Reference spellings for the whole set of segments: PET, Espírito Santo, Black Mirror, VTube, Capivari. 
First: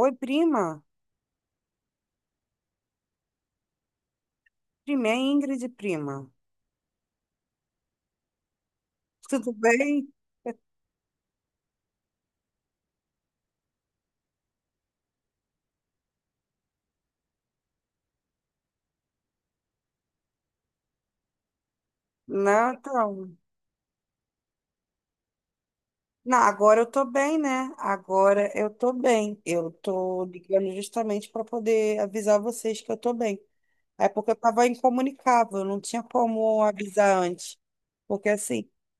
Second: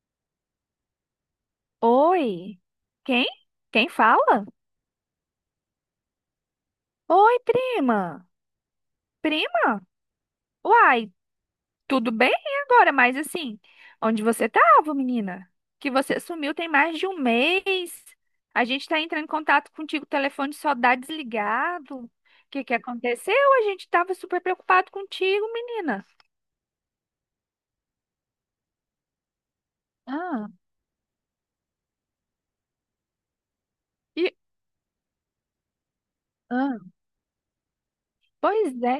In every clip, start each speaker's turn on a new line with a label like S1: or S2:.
S1: Oi, prima.
S2: Oi? Quem? Quem fala?
S1: Prima, é Ingrid, prima.
S2: Oi, prima.
S1: Tudo
S2: Prima?
S1: bem?
S2: Uai, tudo bem agora, mas assim, onde você tava, menina? Que você sumiu tem mais de um mês. A gente tá entrando em contato contigo, o telefone só dá desligado. O que
S1: Não,
S2: que
S1: então.
S2: aconteceu? A gente tava super preocupado contigo, menina.
S1: Não, agora eu tô bem, né? Agora eu tô bem. Eu tô
S2: Ah,
S1: ligando justamente para poder avisar vocês que eu tô bem. É porque eu
S2: e,
S1: tava incomunicável, não tinha como
S2: ah,
S1: avisar antes. Porque assim,
S2: pois é.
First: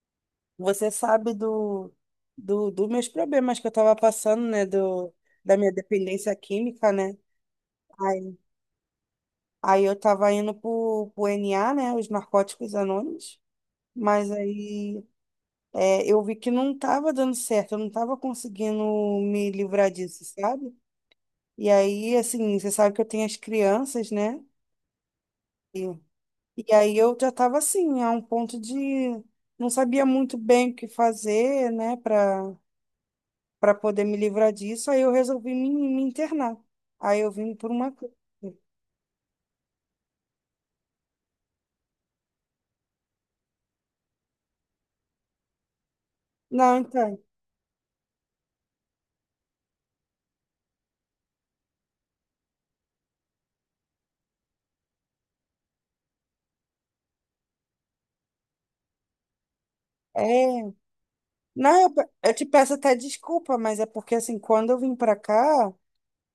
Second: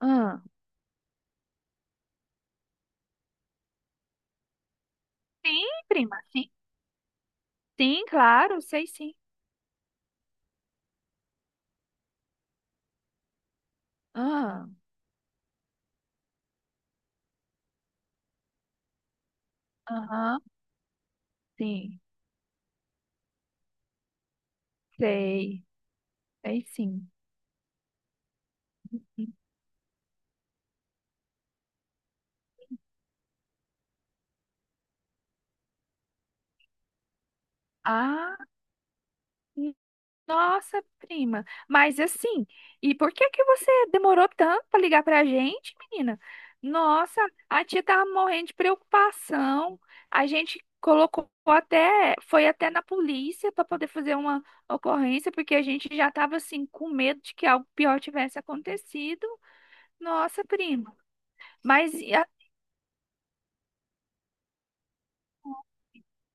S2: Ah,
S1: você sabe dos meus problemas que eu tava passando, né? Da
S2: sim,
S1: minha
S2: prima.
S1: dependência
S2: Sim,
S1: química, né?
S2: sim,
S1: Aí,
S2: claro, sei sim.
S1: aí eu tava indo pro NA, né? Os Narcóticos Anônimos. Mas
S2: Ah,
S1: aí eu vi que não estava dando certo, eu não estava conseguindo me livrar disso,
S2: aham,
S1: sabe? E
S2: sim,
S1: aí, assim, você sabe que eu tenho as crianças, né?
S2: sei.
S1: E,
S2: Aí
S1: e aí
S2: sim.
S1: eu já estava assim, a um ponto de não sabia muito bem o que fazer, né, para poder me livrar disso. Aí eu resolvi me internar. Aí eu vim por uma clínica.
S2: Ah, nossa, prima. Mas assim, e por que que você demorou tanto para ligar pra gente, menina?
S1: Não, então,
S2: Nossa, a tia tava morrendo de preocupação. A gente colocou até, foi até na polícia para poder fazer uma ocorrência, porque a gente já tava assim com medo de que algo pior tivesse acontecido. Nossa,
S1: é.
S2: prima.
S1: Não, eu,
S2: Mas e a-
S1: eu te peço até desculpa, mas é porque assim, quando eu vim para cá.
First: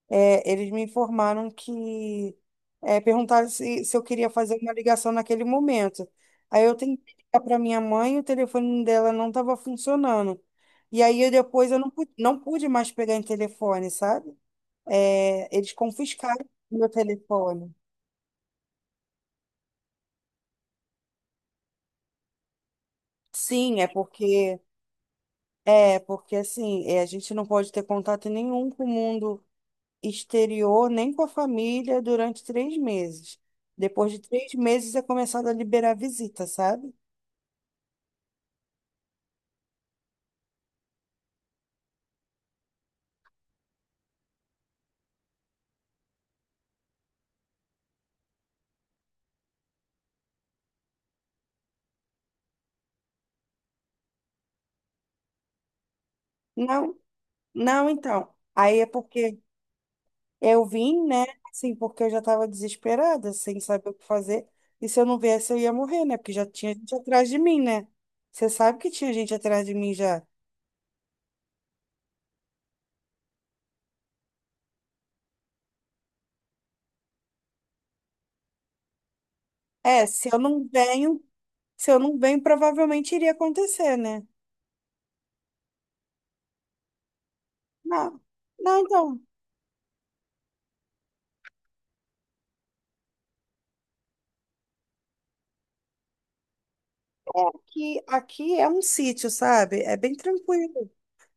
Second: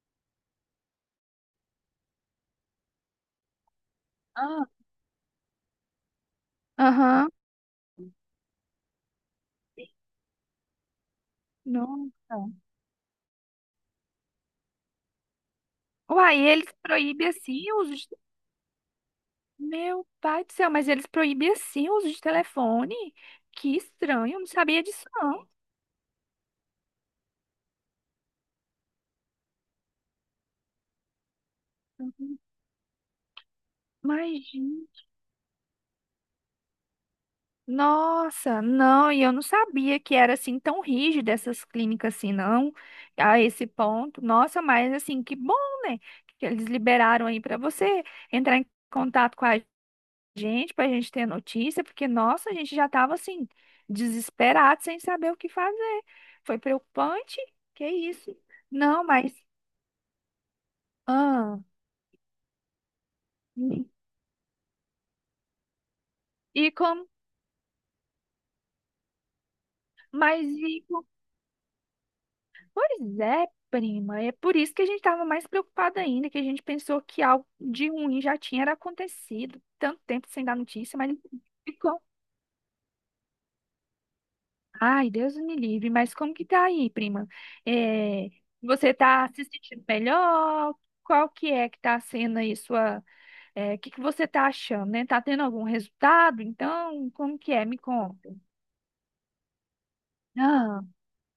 S1: Eles me informaram que perguntaram se eu queria fazer
S2: ah,
S1: uma ligação naquele momento. Aí eu tentei
S2: aham.
S1: ligar para minha mãe e o telefone dela não estava funcionando. E aí eu, depois eu não pude, não
S2: Nossa.
S1: pude mais pegar em telefone, sabe? É, eles
S2: Uai,
S1: confiscaram
S2: eles
S1: meu
S2: proíbem assim
S1: telefone.
S2: os Meu pai do céu, mas eles proibiam assim o uso de telefone? Que
S1: Sim, é
S2: estranho, eu não
S1: porque
S2: sabia disso não.
S1: a gente não pode ter contato nenhum com o mundo exterior nem com a família durante três meses. Depois de três
S2: Imagina.
S1: meses é começado a liberar visita, sabe?
S2: Nossa, não, e eu não sabia que era assim tão rígido essas clínicas assim, não, a esse ponto. Nossa, mas assim, que bom, né? Que eles liberaram aí para você entrar em contato com a gente, para a gente ter notícia, porque nossa, a gente já estava assim desesperado, sem saber o que fazer. Foi
S1: Não,
S2: preocupante. Que
S1: não, então.
S2: isso?
S1: Aí é
S2: Não, mas
S1: porque eu vim, né?
S2: ah.
S1: Assim, porque eu já estava desesperada, sem saber o que fazer. E se eu não viesse, eu ia morrer, né? Porque já
S2: E
S1: tinha gente
S2: como,
S1: atrás de mim, né? Você sabe que tinha gente atrás de mim já.
S2: mas e com- pois é, prima, é por isso que a gente estava mais preocupada ainda, que a gente pensou que algo de ruim já tinha era acontecido, tanto
S1: É,
S2: tempo sem dar notícia, mas
S1: se eu
S2: ficou.
S1: não venho, provavelmente iria acontecer, né?
S2: Ai, Deus me livre, mas como que tá aí, prima?
S1: Não,
S2: É,
S1: não,
S2: você
S1: então.
S2: tá se sentindo melhor? Qual que é que tá sendo aí sua, é, o que que você tá achando, né? Tá tendo algum resultado? Então, como que
S1: É
S2: é? Me
S1: que
S2: conta.
S1: aqui é um sítio, sabe? É bem
S2: Ah,
S1: tranquilo.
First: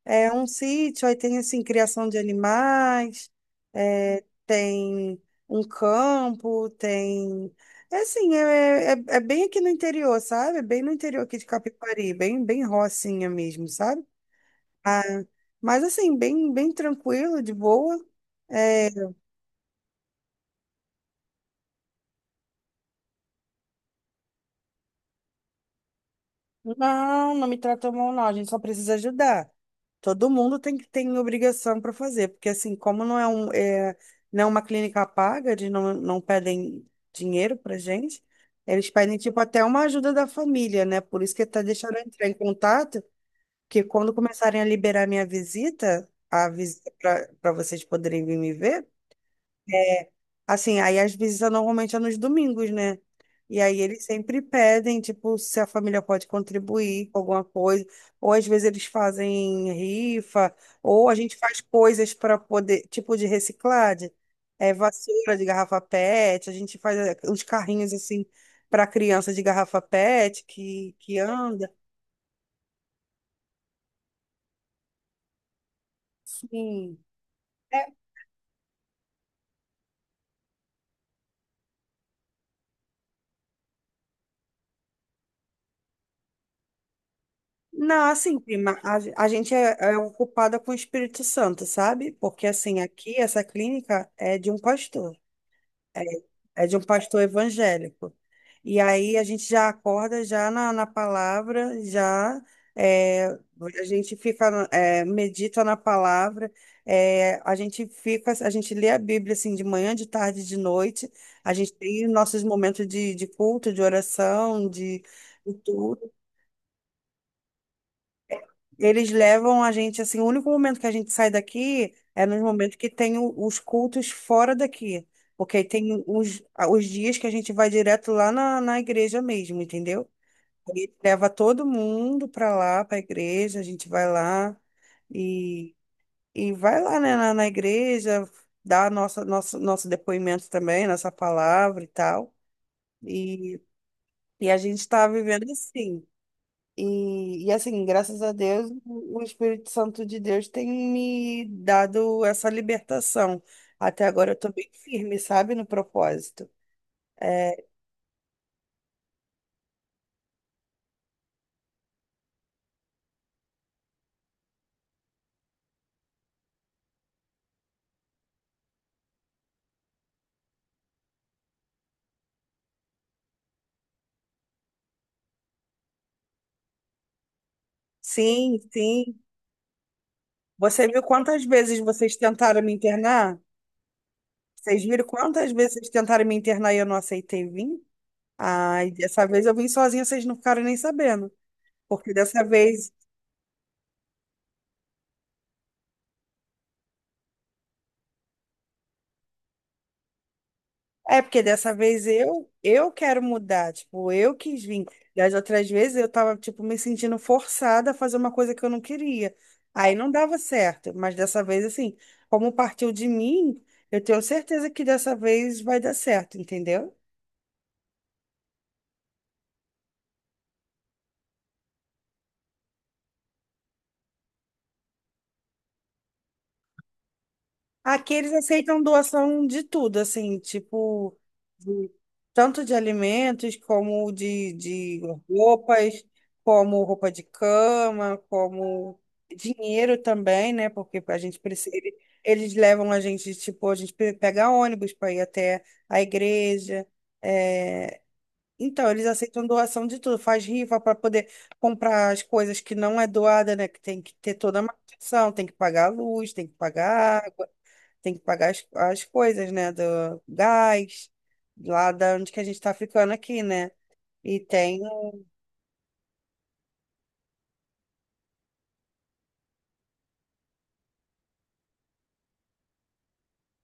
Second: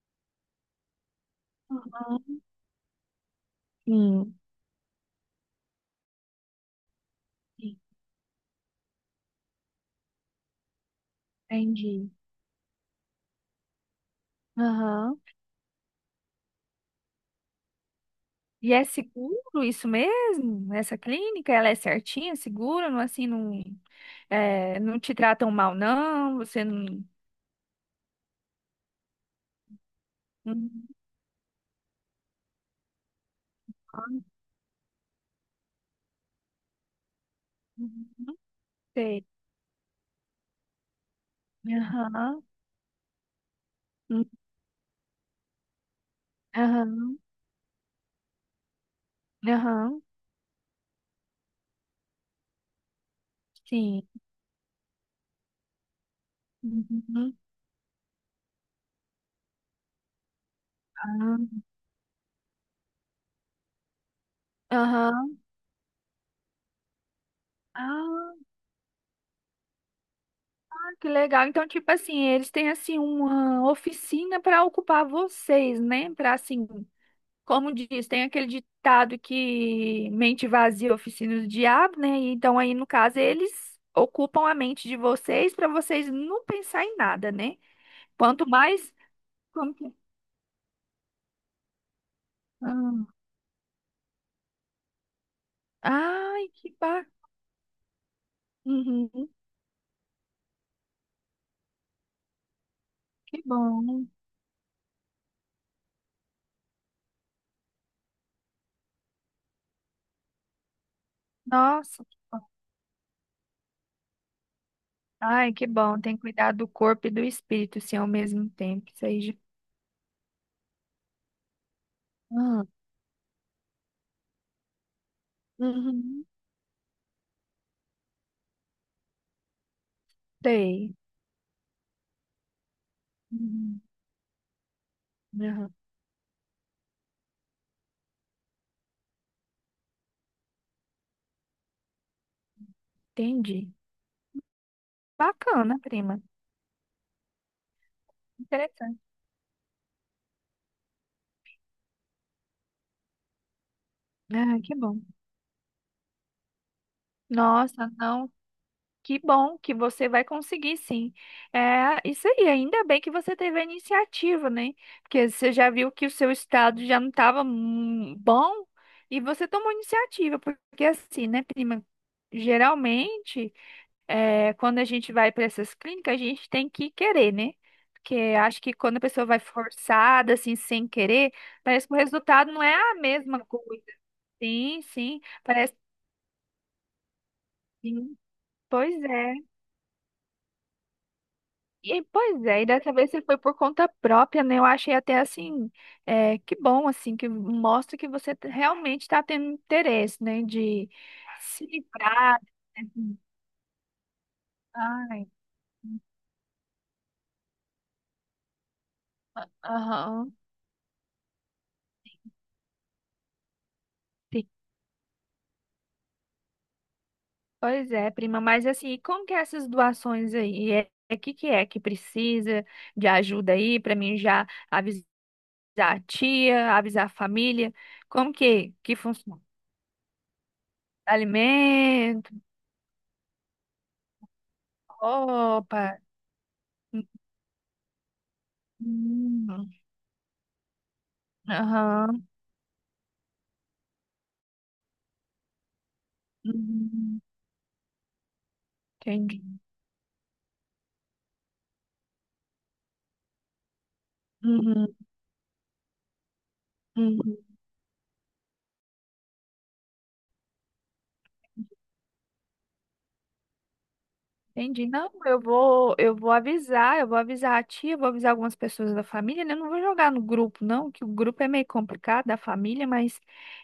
S1: É um sítio, aí tem assim, criação de
S2: aham,
S1: animais, é,
S2: sim,
S1: tem um campo, tem.
S2: sim,
S1: É assim, é bem aqui no interior, sabe? Bem no interior aqui de
S2: entendi.
S1: Capivari, bem rocinha mesmo, sabe? Ah,
S2: Aham.
S1: mas assim, bem tranquilo, de boa.
S2: E é
S1: É,
S2: seguro isso mesmo? Essa clínica, ela é certinha, segura, não assim, não, é, não te tratam mal, não, você não,
S1: não, não me tratou mal, não. A gente só precisa ajudar. Todo mundo tem que
S2: Hum,
S1: tem obrigação para fazer, porque assim, como não é
S2: ah,
S1: não é uma clínica paga, eles não pedem dinheiro pra gente,
S2: não
S1: eles pedem
S2: sei.
S1: tipo até uma ajuda da família, né? Por isso que tá deixando eu entrar em
S2: Aham,
S1: contato, que quando
S2: hum,
S1: começarem a liberar minha a visita
S2: aham,
S1: para vocês poderem vir me ver.
S2: aham,
S1: Assim, aí normalmente é nos domingos, né? E aí eles
S2: sim.
S1: sempre pedem, tipo, se a família pode contribuir com
S2: Uhum.
S1: alguma coisa, ou às vezes eles fazem rifa, ou a gente
S2: Ah,
S1: faz coisas para poder, tipo de reciclagem, é, vassoura
S2: Aham.
S1: de garrafa PET, a gente faz é, uns carrinhos assim
S2: Ah,
S1: para criança de garrafa PET
S2: que
S1: que
S2: legal. Então,
S1: anda.
S2: tipo assim, eles têm assim uma oficina para ocupar vocês, né? Para assim
S1: Sim.
S2: Como diz, tem aquele ditado que mente vazia, oficina do diabo, né? E Então, aí, no caso, eles ocupam a mente de vocês para vocês não pensar em nada, né?
S1: Não, assim,
S2: Quanto
S1: prima,
S2: mais.
S1: a gente
S2: Como que...
S1: é ocupada com o Espírito Santo, sabe? Porque, assim,
S2: Ah.
S1: aqui essa clínica é de um pastor, é,
S2: Ai,
S1: é
S2: que
S1: de um
S2: ba...
S1: pastor evangélico. E
S2: Uhum,
S1: aí a gente já acorda já na palavra, já é,
S2: que
S1: a
S2: bom.
S1: gente fica, é, medita na palavra, é, a gente fica, a gente lê a Bíblia, assim, de manhã, de tarde, de noite, a gente
S2: Nossa,
S1: tem nossos momentos de culto, de oração, de...
S2: ai, que bom.
S1: tudo.
S2: Tem que cuidar do corpo e do espírito, sim, ao mesmo tempo. Isso
S1: Eles
S2: aí. Já-
S1: levam a gente, assim, o único momento que a gente sai daqui é nos
S2: Ah.
S1: momentos que tem os cultos fora daqui. Porque aí tem
S2: Uhum.
S1: os dias que a gente vai direto lá na igreja mesmo, entendeu? Aí
S2: Sei.
S1: leva todo mundo pra lá, pra igreja, a
S2: Uhum.
S1: gente vai lá
S2: Aham.
S1: e, e vai lá, né, na igreja, dá nosso depoimento também, nossa palavra e tal. E,
S2: Entendi.
S1: e a gente tá vivendo
S2: Bacana,
S1: assim.
S2: prima.
S1: E assim, graças a Deus,
S2: Interessante.
S1: o Espírito Santo de Deus tem me dado essa libertação. Até agora eu tô
S2: Ah,
S1: bem
S2: que bom.
S1: firme, sabe, no propósito. É,
S2: Nossa, não. Que bom que você vai conseguir, sim. É isso aí, ainda bem que você teve a iniciativa, né? Porque você já viu que o seu estado já não estava bom e você tomou iniciativa, porque assim, né, prima? Geralmente, é, quando a gente vai para essas clínicas, a gente tem que querer, né? Porque acho que quando a
S1: sim.
S2: pessoa vai forçada, assim,
S1: Você
S2: sem
S1: viu
S2: querer,
S1: quantas vezes
S2: parece que o
S1: vocês
S2: resultado
S1: tentaram
S2: não
S1: me
S2: é a
S1: internar?
S2: mesma coisa. Sim,
S1: Vocês viram
S2: sim,
S1: quantas
S2: parece
S1: vezes
S2: que
S1: vocês tentaram me internar e eu não aceitei vir?
S2: sim.
S1: Ai,
S2: Pois
S1: dessa
S2: é.
S1: vez eu vim sozinha, vocês não ficaram nem sabendo.
S2: E,
S1: Porque
S2: pois
S1: dessa
S2: é, e dessa
S1: vez
S2: vez você foi por conta própria, né? Eu achei até assim, é, que bom, assim, que mostra que você te- realmente está tendo interesse, né? De
S1: É porque
S2: se
S1: dessa vez
S2: livrar.
S1: eu
S2: Assim,
S1: quero mudar, tipo, eu quis vir.
S2: Ai,
S1: Das outras vezes eu tava tipo me sentindo forçada a fazer uma coisa que eu não queria. Aí não
S2: aham.
S1: dava certo, mas dessa vez assim, como partiu de mim, eu tenho
S2: sim.
S1: certeza que dessa vez vai dar certo, entendeu?
S2: Pois é, prima, mas assim, e como que é essas doações aí? É que que é que precisa de ajuda aí para mim já avisar a tia, avisar a família?
S1: Aqui eles
S2: Como
S1: aceitam
S2: que funciona?
S1: doação de tudo, assim, tipo, de-
S2: Alimento,
S1: tanto de alimentos, como de
S2: roupa.
S1: roupas, como
S2: Hum.
S1: roupa de cama, como
S2: hum.
S1: dinheiro também, né? Porque a gente precisa.
S2: Aham.
S1: Eles levam a gente, tipo, a gente pega ônibus para ir até a igreja.
S2: Uhum.
S1: É, então, eles aceitam
S2: Entendi.
S1: doação de tudo, faz rifa para poder comprar as coisas que não é doada, né? Que tem que ter toda a
S2: Uhum.
S1: manutenção, tem que pagar a luz, tem que pagar
S2: Uhum.
S1: água, tem que pagar as coisas, né? Do gás, lá da onde que a gente está ficando aqui, né? E tem.
S2: Entendi. Não, eu vou avisar a tia, eu vou avisar algumas pessoas da família, né? Eu não vou jogar no grupo, não, que o grupo é meio complicado da família, mas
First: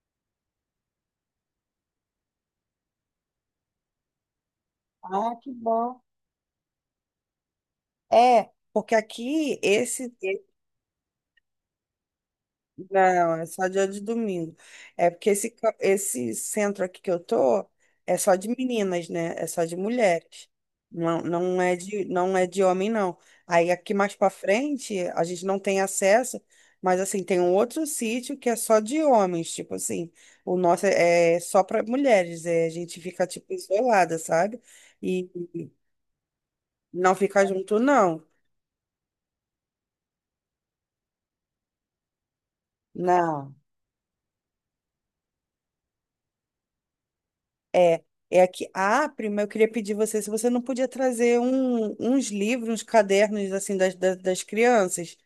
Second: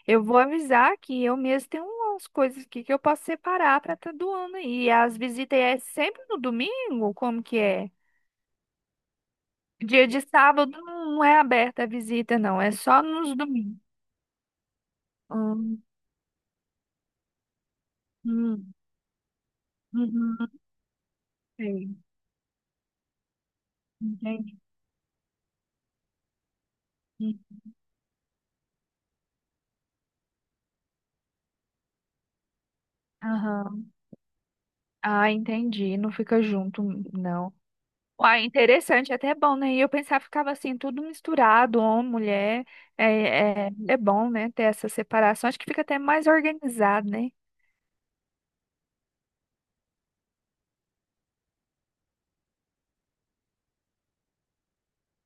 S2: eu vou avisar que eu mesmo tenho umas coisas aqui que eu posso separar para estar doando aí. E as
S1: Ah, que
S2: visitas é
S1: bom.
S2: sempre no domingo? Como que é?
S1: É, porque aqui
S2: Dia
S1: esse...
S2: de sábado não é aberta a visita, não, é só
S1: Não,
S2: nos
S1: é só
S2: domingos.
S1: dia de domingo. É porque esse,
S2: Hum,
S1: esse centro aqui que eu tô é só de
S2: hum,
S1: meninas, né? É só de mulheres.
S2: uhum,
S1: Não é
S2: sei.
S1: não é de homem, não. Aí aqui mais pra
S2: Entendi.
S1: frente a gente não tem acesso, mas assim, tem um outro sítio que é só de homens, tipo assim. O nosso é só pra mulheres, é, a gente fica tipo
S2: Aham.
S1: isolada, sabe?
S2: Ah,
S1: E
S2: entendi. Não fica junto,
S1: não fica
S2: não.
S1: junto, não.
S2: Uai, interessante, até é bom, né? E eu pensava, ficava assim, tudo misturado, homem, mulher.
S1: Não.
S2: É, é, é bom, né? Ter essa separação. Acho que fica até mais organizado, né?
S1: É, é aqui. Ah, prima, eu queria pedir você se você não podia trazer uns livros, uns cadernos assim das crianças,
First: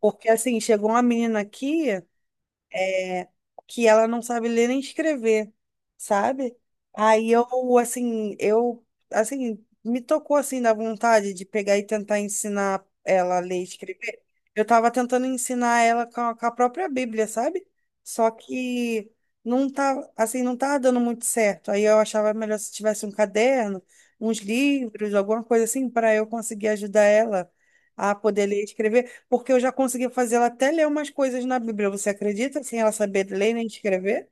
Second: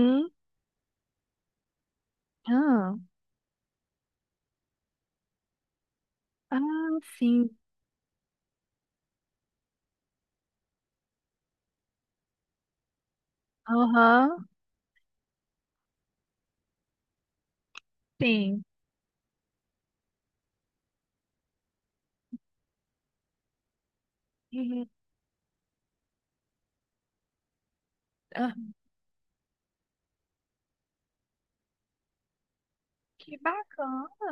S1: porque assim chegou uma menina aqui
S2: Ah,
S1: é, que ela não sabe ler nem escrever, sabe?
S2: ah,
S1: Aí
S2: sim.
S1: eu, assim, me tocou, assim, da vontade de pegar e tentar ensinar ela a ler e escrever.
S2: Aham,
S1: Eu tava tentando ensinar ela com a própria Bíblia, sabe? Só
S2: sim.
S1: que não tá, assim, não tá dando muito certo. Aí eu achava melhor se tivesse um caderno, uns
S2: Uhum.
S1: livros, alguma coisa assim, para eu conseguir ajudar ela a poder
S2: Ah,
S1: ler e escrever, porque eu já consegui fazer ela até ler umas coisas na Bíblia. Você acredita sem ela saber
S2: Que
S1: ler nem
S2: bacana.
S1: escrever?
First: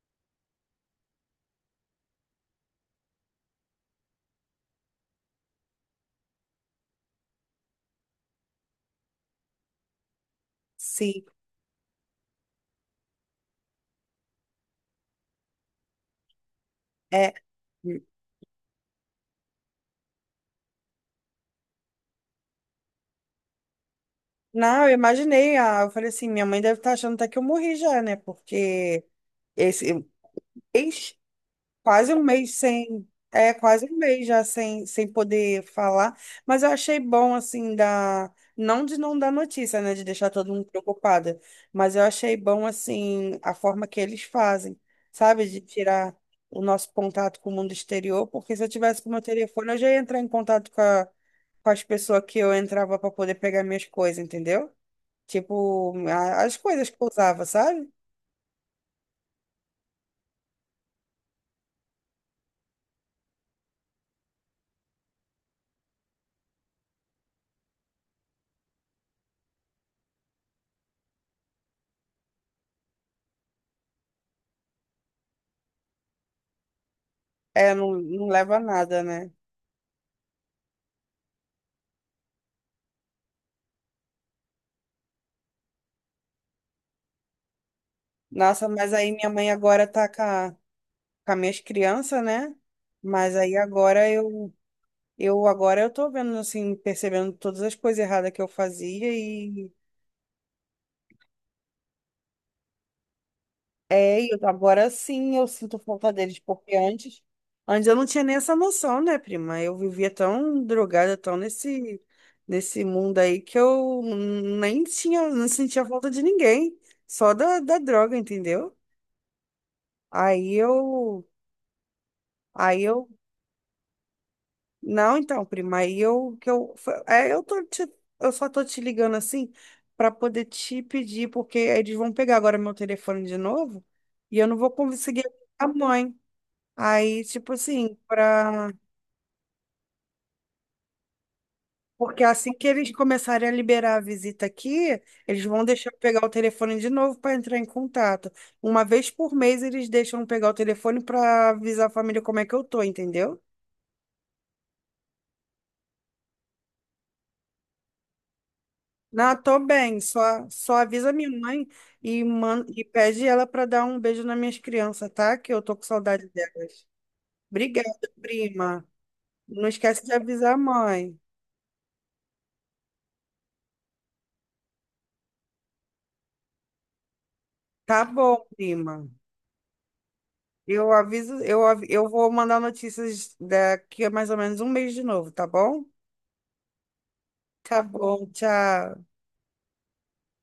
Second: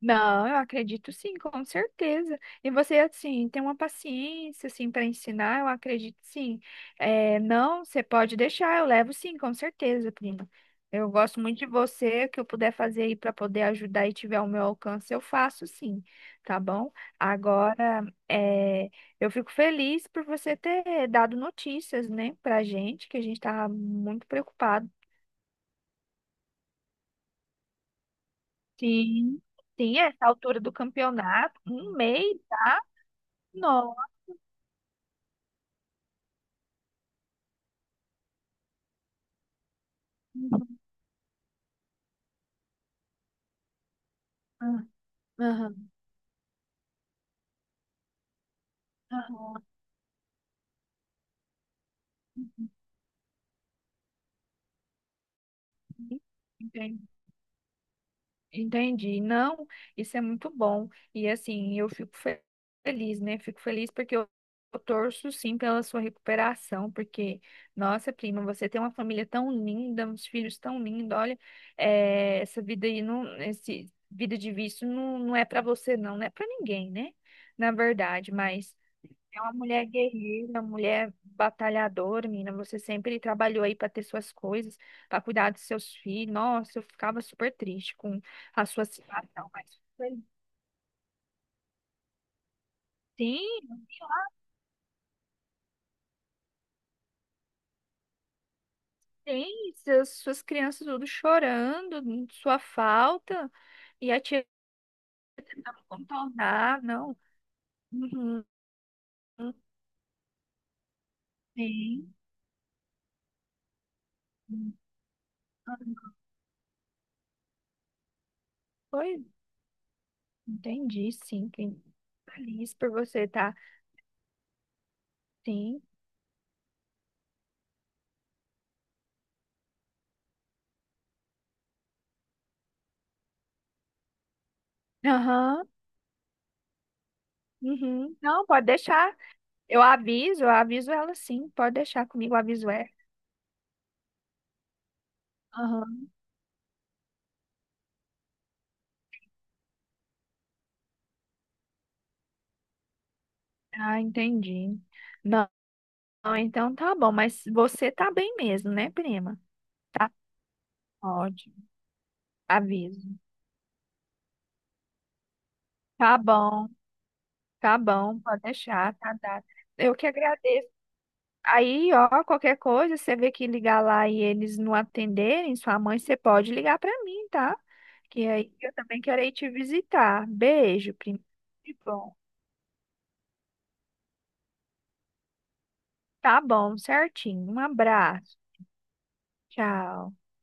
S2: Não, eu acredito sim, com certeza. E você, assim, tem uma paciência, assim, para ensinar, eu acredito sim. É, não, você pode deixar, eu levo sim, com certeza, prima. Eu
S1: Sim.
S2: gosto muito de você, o que eu puder fazer aí para poder ajudar e tiver ao meu alcance, eu faço sim, tá bom?
S1: É.
S2: Agora, é, eu fico feliz por você ter dado notícias, né, pra gente, que a gente tava muito
S1: Não,
S2: preocupado.
S1: eu imaginei. Ah, eu falei assim, minha mãe deve estar achando até que eu morri já, né? Porque
S2: Sim, sim,
S1: esse...
S2: essa altura do campeonato, um
S1: Quase um
S2: mês,
S1: mês sem, é, quase
S2: não.
S1: um mês já sem, sem poder falar, mas eu achei bom, assim, da, não de não dar notícia, né, de deixar todo mundo preocupada, mas eu achei bom, assim, a forma que eles fazem,
S2: Ah,
S1: sabe, de
S2: Aham,
S1: tirar o nosso contato com o mundo exterior, porque se eu tivesse com o meu
S2: aham,
S1: telefone, eu já ia entrar em contato com as pessoas que eu entrava para poder pegar minhas coisas, entendeu? Tipo, as coisas que
S2: entendi.
S1: eu usava, sabe?
S2: Entendi. Não, isso é muito bom. E assim, feliz, né? Fico feliz porque eu torço sim pela sua recuperação, porque, nossa, prima, você tem uma família tão linda, uns filhos tão lindos. Olha, eh, essa vida aí, não, esse vida de vício não, não é para você, não, não é para ninguém, né? Na
S1: É, não, não
S2: verdade,
S1: leva a
S2: mas.
S1: nada, né?
S2: É uma mulher guerreira, mulher batalhadora, menina. Você sempre trabalhou aí para ter suas coisas, para cuidar dos seus filhos. Nossa, eu ficava super triste com a
S1: Nossa,
S2: sua
S1: mas aí minha
S2: situação,
S1: mãe
S2: mas
S1: agora tá
S2: foi-
S1: com as minhas crianças, né? Mas aí
S2: sim,
S1: agora eu agora eu tô vendo assim, percebendo todas as coisas erradas que eu fazia e
S2: suas crianças tudo chorando, sua falta, e a
S1: e eu,
S2: tia
S1: agora sim eu sinto
S2: tentando
S1: falta deles, porque
S2: contornar, não.
S1: antes eu não tinha nem
S2: Uhum,
S1: essa noção, né, prima? Eu vivia tão drogada, tão
S2: sim.
S1: nesse mundo aí que eu nem tinha, não sentia falta de ninguém, só da droga, entendeu?
S2: Foi,
S1: Aí
S2: entendi,
S1: eu
S2: sim. Fiquei feliz
S1: Aí
S2: por
S1: eu
S2: você, tá?
S1: Não, então, prima,
S2: Sim.
S1: aí eu que eu foi- é, eu tô te- eu só tô te ligando assim para poder te pedir, porque eles vão pegar agora meu telefone de novo e eu não vou conseguir
S2: Aham.
S1: a mãe. Aí, tipo assim,
S2: Uhum. Não, pode
S1: para...
S2: deixar. Eu aviso ela sim. Pode deixar
S1: porque
S2: comigo, eu
S1: assim que
S2: aviso ela.
S1: eles começarem a liberar a visita aqui, eles vão deixar eu
S2: Aham.
S1: pegar o telefone de novo para entrar em contato. Uma vez por mês eles deixam eu pegar o telefone para avisar a família como é que eu tô, entendeu?
S2: Ah, entendi. Não, não, então tá bom, mas você tá bem mesmo, né,
S1: Não,
S2: prima?
S1: tô bem.
S2: Tá
S1: Só, só avisa minha
S2: ótimo,
S1: mãe e, man, e
S2: aviso.
S1: pede ela para dar um beijo nas minhas crianças, tá? Que eu tô com
S2: Tá
S1: saudade
S2: bom,
S1: delas.
S2: tá
S1: Obrigada,
S2: bom, pode
S1: prima.
S2: deixar, tá dado.
S1: Não
S2: Eu
S1: esquece
S2: que
S1: de avisar a
S2: agradeço.
S1: mãe.
S2: Aí, ó, qualquer coisa, você vê que ligar lá e eles não atenderem, sua mãe, você pode ligar pra mim, tá?
S1: Tá
S2: Que
S1: bom,
S2: aí eu também
S1: prima.
S2: quero ir te visitar.
S1: Eu
S2: Beijo, prima.
S1: aviso,
S2: Que
S1: eu
S2: bom.
S1: vou mandar notícias daqui a mais ou menos um mês de novo, tá bom?
S2: Tá bom, certinho. Um
S1: Tá bom,
S2: abraço.
S1: tchau.
S2: Tchau.